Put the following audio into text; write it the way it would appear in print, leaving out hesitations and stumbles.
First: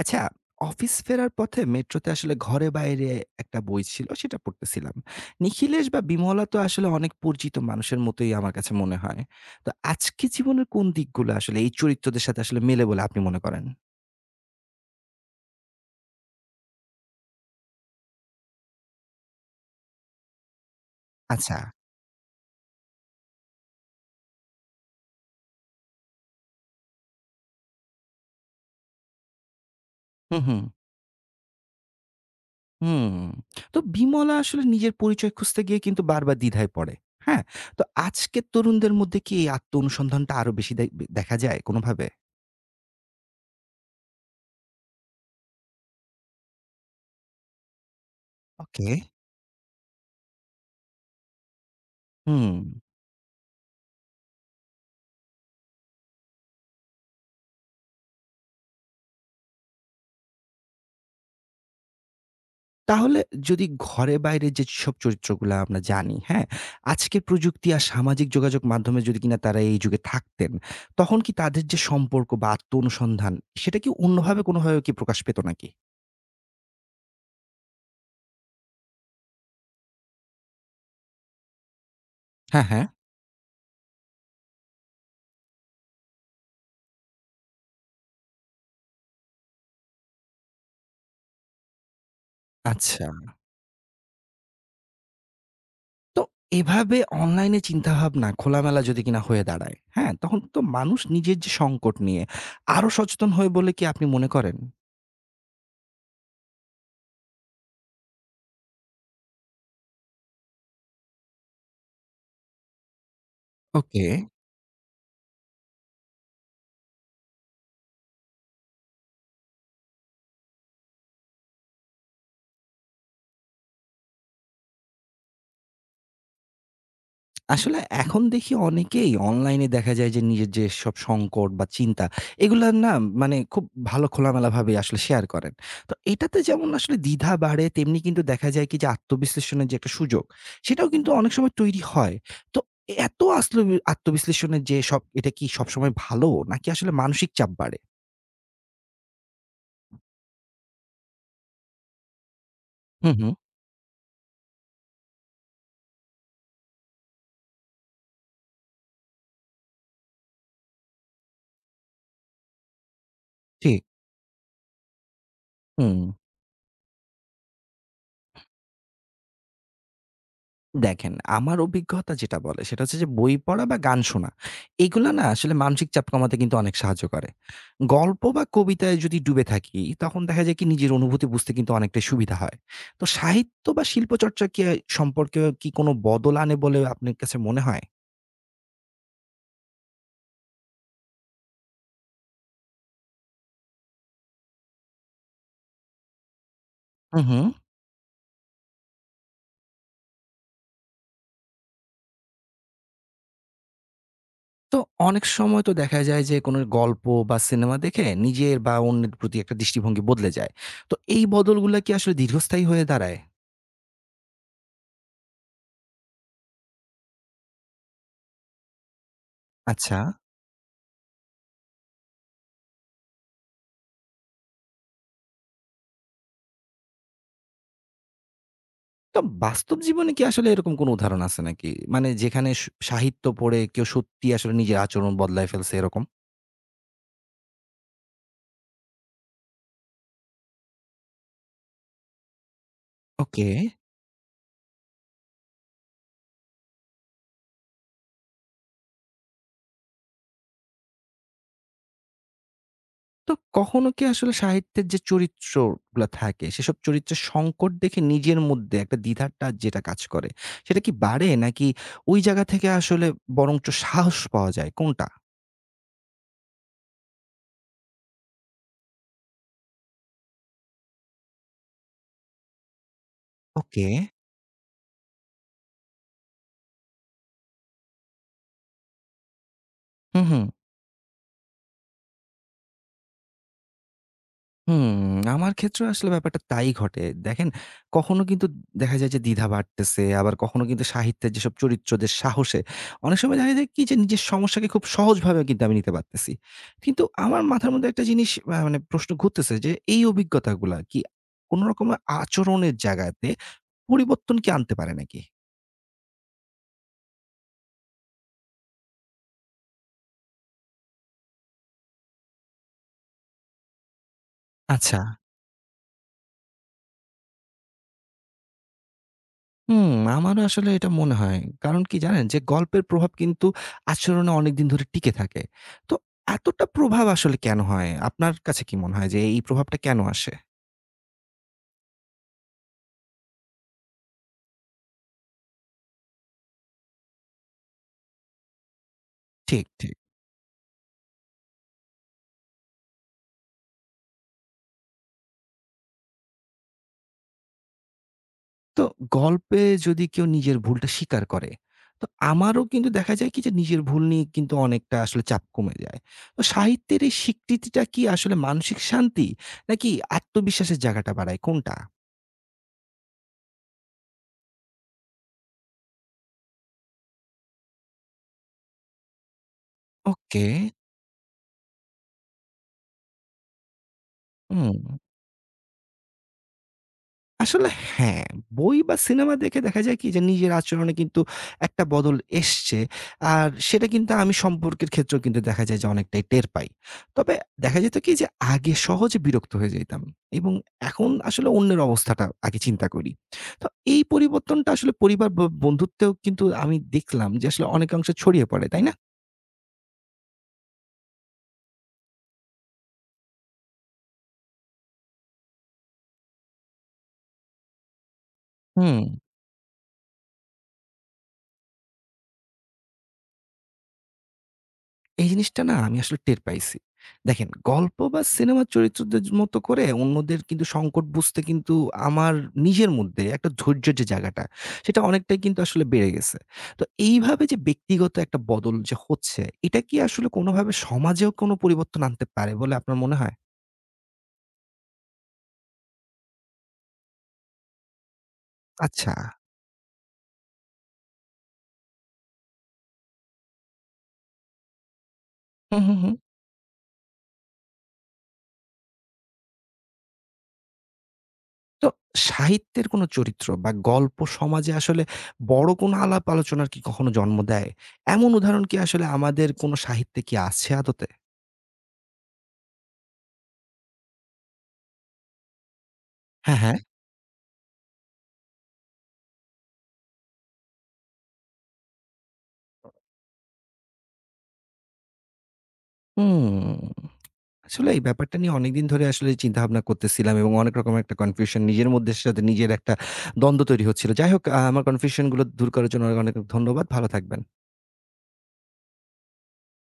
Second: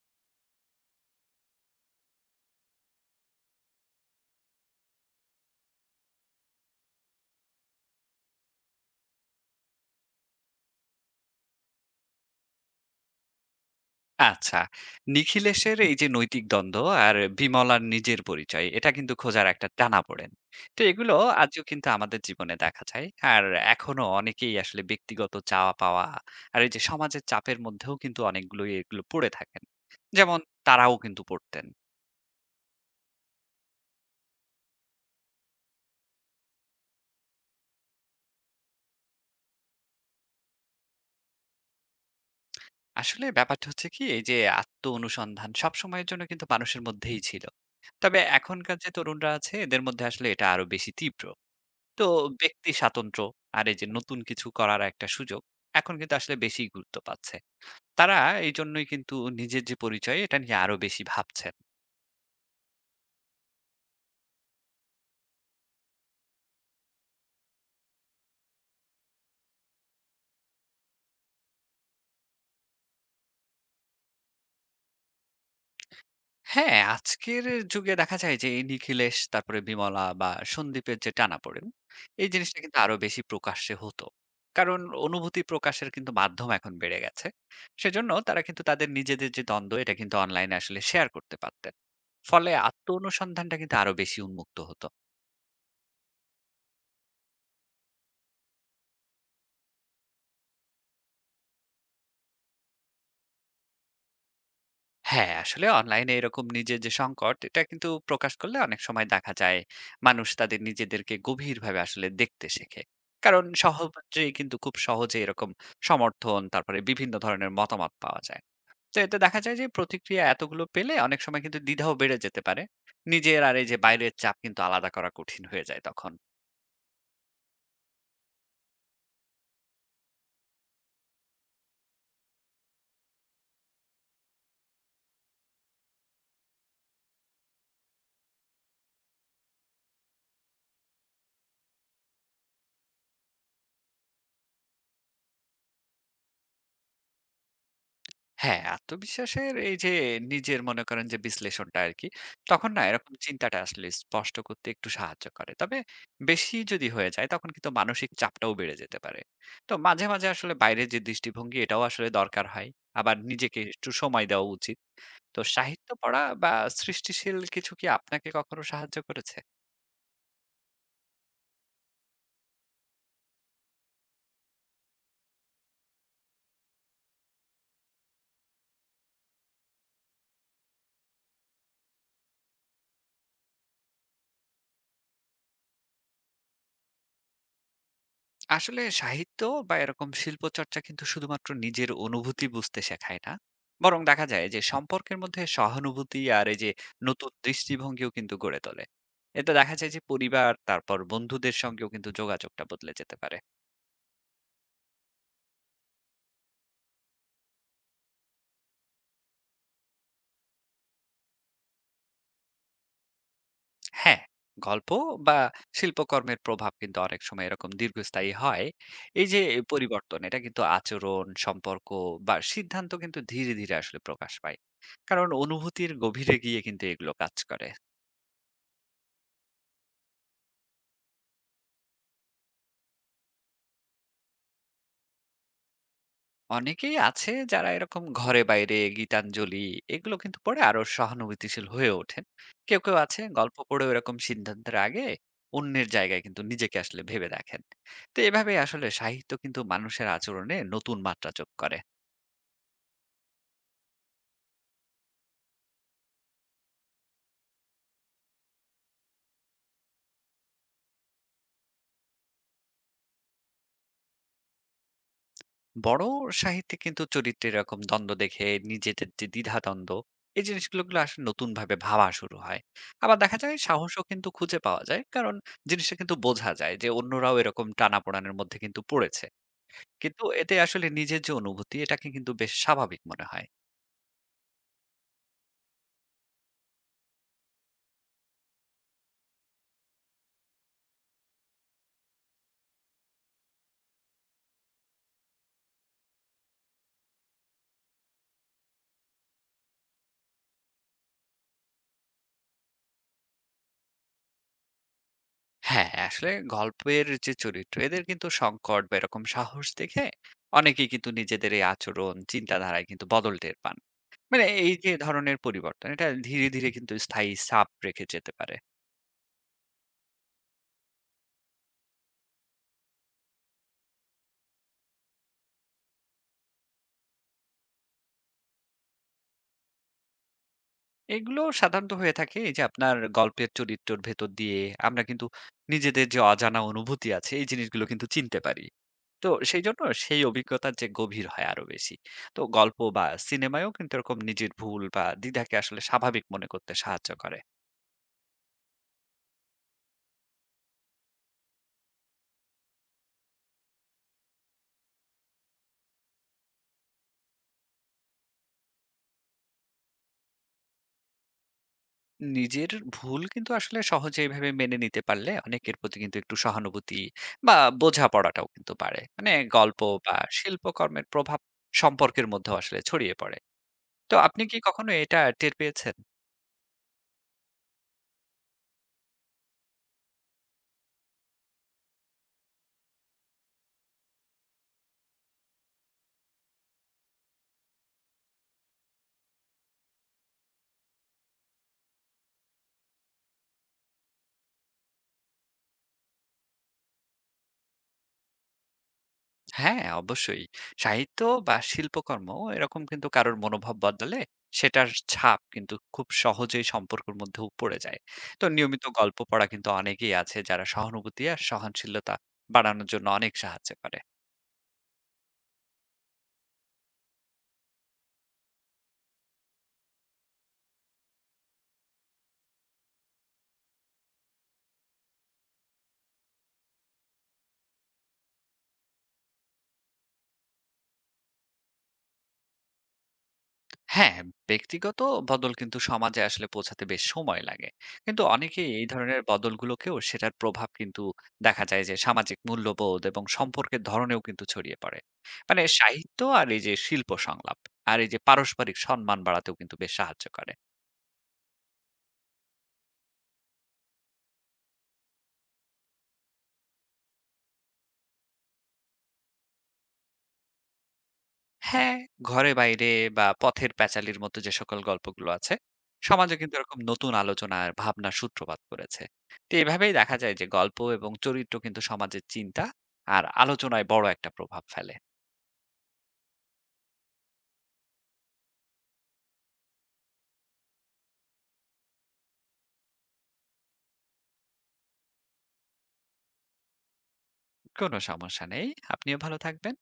আচ্ছা, অফিস ফেরার পথে মেট্রোতে আসলে ঘরে-বাইরে একটা বই ছিল, সেটা পড়তেছিলাম। নিখিলেশ বা বিমলা তো আসলে অনেক পরিচিত মানুষের মতোই আমার কাছে মনে হয়। তো আজকে জীবনের কোন দিকগুলো আসলে এই চরিত্রদের সাথে আসলে মেলে বলে আপনি মনে করেন? আচ্ছা। নিখিলেশের এই যে নৈতিক দ্বন্দ্ব আর বিমলার নিজের পরিচয়, এটা কিন্তু খোঁজার একটা টানাপোড়েন। তো এগুলো আচ্ছা। আজও কিন্তু আমাদের জীবনে দেখা যায়। আর এখনো অনেকেই আসলে ব্যক্তিগত চাওয়া-পাওয়া আর এই যে সমাজের চাপের মধ্যেও কিন্তু অনেকগুলোই এগুলো পড়ে থাকেন। যেমন হুম, হুম, তারাও কিন্তু পড়তেন। হুম। তো বিমলা আসলে নিজের পরিচয় খুঁজতে গিয়ে কিন্তু বারবার দ্বিধায় পড়ে। হ্যাঁ? তো আজকের তরুণদের মধ্যে কি এই আত্ম অনুসন্ধানটা আরো বেশি দেখা যায় কোনোভাবে? আসলে ব্যাপারটা হচ্ছে কি এই যে আত্ম-অনুসন্ধান সবসময়ের জন্য কিন্তু মানুষের মধ্যেই ছিল। তবে এখনকার ওকে। যে তরুণরা আছে এদের মধ্যে আসলে এটা আরো বেশি তীব্র। তো হুম। ব্যক্তি স্বাতন্ত্র্য আর এই যে নতুন কিছু করার একটা সুযোগ এখন কিন্তু আসলে বেশি গুরুত্ব পাচ্ছে। তারা এই জন্যই কিন্তু নিজের যে পরিচয় এটা নিয়ে আরো বেশি ভাবছেন। তাহলে যদি ঘরে বাইরে যেসব চরিত্রগুলা আমরা জানি, হ্যাঁ? আজকের প্রযুক্তি আর সামাজিক যোগাযোগ মাধ্যমে যদি কিনা তারা এই যুগে থাকতেন, তখন কি তাদের যে সম্পর্ক বা আত্ম অনুসন্ধান সেটা কি অন্যভাবে কোনোভাবে কি প্রকাশ পেত নাকি? হ্যাঁ, আজকের যুগে দেখা যায় যে এই নিখিলেশ তারপরে বিমলা বা সন্দীপের যে টানাপোড়েন এই জিনিসটা হ্যাঁ, কিন্তু হ্যাঁ। আরো বেশি প্রকাশ্যে হতো। কারণ অনুভূতি প্রকাশের কিন্তু মাধ্যম এখন বেড়ে গেছে। সেজন্য তারা কিন্তু তাদের নিজেদের যে দ্বন্দ্ব এটা কিন্তু অনলাইনে আসলে শেয়ার করতে পারতেন। ফলে আত্ম আচ্ছা। অনুসন্ধানটা কিন্তু আরো বেশি উন্মুক্ত হতো। তো এভাবে অনলাইনে চিন্তাভাবনা খোলামেলা যদি কিনা হয়ে দাঁড়ায়, হ্যাঁ? তখন তো মানুষ নিজের যে সংকট নিয়ে আরো সচেতন হয় বলে কি আপনি মনে করেন? হ্যাঁ, আসলে অনলাইনে এরকম নিজের যে সংকট, এটা কিন্তু প্রকাশ করলে অনেক সময় দেখা যায় মানুষ তাদের নিজেদেরকে গভীরভাবে আসলে দেখতে শেখে। কারণ ওকে। সহজেই কিন্তু খুব সহজে এরকম সমর্থন, তারপরে বিভিন্ন ধরনের মতামত পাওয়া যায়। তো এতে দেখা যায় যে প্রতিক্রিয়া এতগুলো পেলে অনেক সময় কিন্তু দ্বিধাও বেড়ে যেতে পারে। নিজের আর এই যে বাইরের চাপ কিন্তু আলাদা করা কঠিন হয়ে যায় তখন। আসলে এখন দেখি অনেকেই অনলাইনে দেখা যায় যে নিজের যে সব সংকট বা চিন্তা এগুলা না মানে খুব ভালো খোলামেলাভাবে আসলে শেয়ার করেন। তো এটাতে যেমন আসলে দ্বিধা বাড়ে তেমনি কিন্তু দেখা যায় কি যে আত্মবিশ্লেষণের যে একটা সুযোগ সেটাও কিন্তু অনেক সময় তৈরি হয়। তো এত আসলে আত্মবিশ্লেষণের যে সব এটা কি সবসময় ভালো নাকি আসলে মানসিক চাপ বাড়ে? হ্যাঁ, আত্মবিশ্বাসের এই যে নিজের মনে করেন যে বিশ্লেষণটা আরকি, তখন না হু, এরকম হু। চিন্তাটা আসলে স্পষ্ট করতে একটু সাহায্য করে। তবে বেশি যদি হয়ে যায় তখন কিন্তু মানসিক চাপটাও বেড়ে যেতে পারে। তো মাঝে মাঝে আসলে বাইরের যে দৃষ্টিভঙ্গি এটাও আসলে দরকার হয়। আবার নিজেকে ঠিক। একটু সময় দেওয়া উচিত। তো সাহিত্য হুম। পড়া বা সৃষ্টিশীল কিছু কি আপনাকে কখনো সাহায্য করেছে? দেখেন, আমার অভিজ্ঞতা যেটা বলে সেটা হচ্ছে যে বই পড়া বা গান শোনা। এগুলা না আসলে মানসিক চাপ কমাতে কিন্তু অনেক সাহায্য করে। গল্প বা কবিতায় যদি ডুবে থাকি তখন দেখা যায় কি নিজের অনুভূতি বুঝতে কিন্তু অনেকটাই সুবিধা হয়। তো সাহিত্য বা শিল্পচর্চা কি সম্পর্কেও কি কোনো বদল আনে বলে আপনার কাছে মনে হয়? আসলে সাহিত্য বা এরকম শিল্পচর্চা কিন্তু শুধুমাত্র নিজের অনুভূতি বুঝতে শেখায় না, বরং দেখা যায় যে সম্পর্কের মধ্যে সহানুভূতি আর এই যে হুম, নতুন হুম। দৃষ্টিভঙ্গিও কিন্তু গড়ে তোলে। এতে দেখা যায় যে পরিবার তারপর বন্ধুদের সঙ্গেও কিন্তু যোগাযোগটা বদলে যেতে পারে। তো অনেক সময় তো দেখা যায় যে কোনো গল্প বা সিনেমা দেখে নিজের বা অন্যের প্রতি একটা দৃষ্টিভঙ্গি বদলে যায়। তো এই বদলগুলা কি আসলে দীর্ঘস্থায়ী হয়ে দাঁড়ায়? হ্যাঁ, গল্প বা শিল্পকর্মের প্রভাব কিন্তু অনেক সময় এরকম দীর্ঘস্থায়ী হয়। এই যে আচ্ছা। পরিবর্তন এটা কিন্তু আচরণ, সম্পর্ক বা সিদ্ধান্ত কিন্তু ধীরে ধীরে আসলে প্রকাশ পায়। কারণ অনুভূতির গভীরে গিয়ে কিন্তু এগুলো কাজ করে। তো বাস্তব জীবনে কি আসলে এরকম কোনো উদাহরণ আছে নাকি? মানে যেখানে সাহিত্য পড়ে কেউ সত্যি আসলে নিজের আচরণ বদলায় ফেলছে এরকম? অনেকেই আছে যারা এরকম ঘরে বাইরে, গীতাঞ্জলি এগুলো কিন্তু পড়ে আরো সহানুভূতিশীল হয়ে ওঠেন। কেউ কেউ আছে ওকে। গল্প পড়ে এরকম সিদ্ধান্তের আগে অন্যের জায়গায় কিন্তু নিজেকে আসলে ভেবে দেখেন। তো এভাবে আসলে সাহিত্য কিন্তু মানুষের আচরণে নতুন মাত্রা যোগ করে। তো কখনো কি আসলে সাহিত্যের যে চরিত্রগুলা থাকে সেসব চরিত্রের সংকট দেখে নিজের মধ্যে একটা দ্বিধাটা যেটা কাজ করে সেটা কি বাড়ে নাকি ওই জায়গা থেকে আসলে বরঞ্চ সাহস পাওয়া যায় কোনটা? বড় সাহিত্যে কিন্তু চরিত্রে এরকম দ্বন্দ্ব দেখে নিজেদের যে দ্বিধাদ্বন্দ্ব এই জিনিসগুলো আসলে নতুন ভাবে ভাবা শুরু হয়। আবার দেখা যায় ওকে। সাহসও কিন্তু খুঁজে পাওয়া যায়, কারণ জিনিসটা কিন্তু বোঝা যায় যে অন্যরাও এরকম টানাপোড়েনের মধ্যে কিন্তু পড়েছে। কিন্তু হুম, হুম। এতে আসলে নিজের যে অনুভূতি এটাকে কিন্তু বেশ স্বাভাবিক মনে হয়। হুম, আমার ক্ষেত্রেও আসলে ব্যাপারটা তাই ঘটে। দেখেন কখনো কিন্তু দেখা যায় যে দ্বিধা বাড়তেছে, আবার কখনো কিন্তু সাহিত্যের যেসব চরিত্রদের সাহসে অনেক সময় দেখা যায় কি যে নিজের সমস্যাকে খুব সহজভাবে কিন্তু আমি নিতে পারতেছি। কিন্তু আমার মাথার মধ্যে একটা জিনিস মানে প্রশ্ন ঘুরতেছে যে এই অভিজ্ঞতাগুলা কি কোন রকমের আচরণের জায়গাতে পরিবর্তন কি আনতে পারে নাকি? হ্যাঁ, আসলে গল্পের যে চরিত্র এদের কিন্তু সংকট বা এরকম সাহস দেখে অনেকেই কিন্তু নিজেদের এই আচরণ, চিন্তাধারায় কিন্তু বদল টের পান। মানে এই যে আচ্ছা। ধরনের পরিবর্তন এটা ধীরে ধীরে কিন্তু স্থায়ী ছাপ রেখে যেতে পারে। হুম, আমারও আসলে এটা মনে হয়। কারণ কি জানেন? যে গল্পের প্রভাব কিন্তু আচরণে অনেকদিন ধরে টিকে থাকে। তো এতটা প্রভাব আসলে কেন হয়? আপনার কাছে কি মনে হয় যে এই প্রভাবটা কেন আসে? এগুলো সাধারণত হয়ে থাকে এই যে আপনার গল্পের চরিত্রের ভেতর দিয়ে আমরা কিন্তু নিজেদের যে অজানা অনুভূতি আছে এই জিনিসগুলো কিন্তু চিনতে পারি। তো সেই ঠিক, জন্য ঠিক। সেই অভিজ্ঞতার যে গভীর হয় আরো বেশি। তো গল্প বা সিনেমায়ও কিন্তু এরকম নিজের ভুল বা দ্বিধাকে আসলে স্বাভাবিক মনে করতে সাহায্য করে। তো গল্পে যদি কেউ নিজের ভুলটা স্বীকার করে, তো আমারও কিন্তু দেখা যায় কি যে নিজের ভুল নিয়ে কিন্তু অনেকটা আসলে চাপ কমে যায়। তো সাহিত্যের এই স্বীকৃতিটা কি আসলে মানসিক শান্তি নাকি আত্মবিশ্বাসের জায়গাটা বাড়ায়? কোনটা? নিজের ভুল কিন্তু আসলে সহজে এইভাবে মেনে নিতে পারলে অনেকের প্রতি কিন্তু একটু সহানুভূতি বা বোঝাপড়াটাও কিন্তু পারে। মানে গল্প বা ওকে। শিল্পকর্মের প্রভাব সম্পর্কের মধ্যে আসলে ছড়িয়ে পড়ে। তো আপনি কি হুম। কখনো এটা টের পেয়েছেন? আসলে হ্যাঁ, বই বা সিনেমা দেখে দেখা যায় কি যে নিজের আচরণে কিন্তু একটা বদল এসছে। আর সেটা কিন্তু আমি সম্পর্কের ক্ষেত্রেও কিন্তু দেখা যায় যে অনেকটাই টের পাই। তবে দেখা যেত কি যে আগে সহজে বিরক্ত হয়ে যাইতাম এবং এখন আসলে অন্যের অবস্থাটা আগে চিন্তা করি। তো এই পরিবর্তনটা আসলে পরিবার বন্ধুত্বেও কিন্তু আমি দেখলাম যে আসলে অনেকাংশে ছড়িয়ে পড়ে, তাই না? হ্যাঁ, অবশ্যই। সাহিত্য বা শিল্পকর্ম এরকম কিন্তু কারোর মনোভাব বদলালে সেটার ছাপ কিন্তু খুব সহজেই সম্পর্কের মধ্যেও পড়ে যায়। তো নিয়মিত হুম। গল্প পড়া কিন্তু অনেকেই আছে যারা সহানুভূতি আর সহনশীলতা বাড়ানোর জন্য অনেক সাহায্য করে। এই জিনিসটা না আমি আসলে টের পাইছি। দেখেন গল্প বা সিনেমার চরিত্রদের মতো করে অন্যদের কিন্তু সংকট বুঝতে কিন্তু আমার নিজের মধ্যে একটা ধৈর্যের যে জায়গাটা, সেটা অনেকটাই কিন্তু আসলে বেড়ে গেছে। তো এইভাবে যে ব্যক্তিগত একটা বদল যে হচ্ছে, এটা কি আসলে কোনোভাবে সমাজেও কোনো পরিবর্তন আনতে পারে বলে আপনার মনে হয়? হ্যাঁ, ব্যক্তিগত বদল কিন্তু সমাজে আসলে পৌঁছাতে বেশ সময় লাগে। কিন্তু অনেকেই এই আচ্ছা। ধরনের বদলগুলোকেও সেটার প্রভাব কিন্তু দেখা যায় যে সামাজিক মূল্যবোধ এবং সম্পর্কের ধরনেও কিন্তু ছড়িয়ে পড়ে। মানে হুম, হুম, হুম। সাহিত্য আর এই যে শিল্প সংলাপ আর এই যে পারস্পরিক সম্মান বাড়াতেও কিন্তু বেশ সাহায্য করে। তো সাহিত্যের কোনো চরিত্র বা গল্প সমাজে আসলে বড় কোনো আলাপ আলোচনার কি কখনো জন্ম দেয়? এমন উদাহরণ কি আসলে আমাদের কোনো সাহিত্যে কি আছে আদতে? হ্যাঁ, ঘরে বাইরে বা পথের প্যাচালির মতো যে সকল গল্পগুলো আছে, সমাজে কিন্তু হ্যাঁ, হ্যাঁ। এরকম নতুন আলোচনা আর ভাবনার সূত্রপাত করেছে। তো এভাবেই দেখা যায় যে গল্প এবং চরিত্র কিন্তু সমাজের চিন্তা আর আলোচনায় বড় একটা প্রভাব ফেলে। হুম, আসলে এই ব্যাপারটা নিয়ে অনেকদিন ধরে আসলে চিন্তাভাবনা করতেছিলাম এবং অনেক রকমের একটা কনফিউশন নিজের মধ্যে সাথে নিজের একটা দ্বন্দ্ব তৈরি হচ্ছিল। যাই হোক আমার কনফিউশন গুলো দূর করার জন্য অনেক, অনেক ধন্যবাদ। ভালো থাকবেন। কোনো সমস্যা নেই। আপনিও ভালো থাকবেন।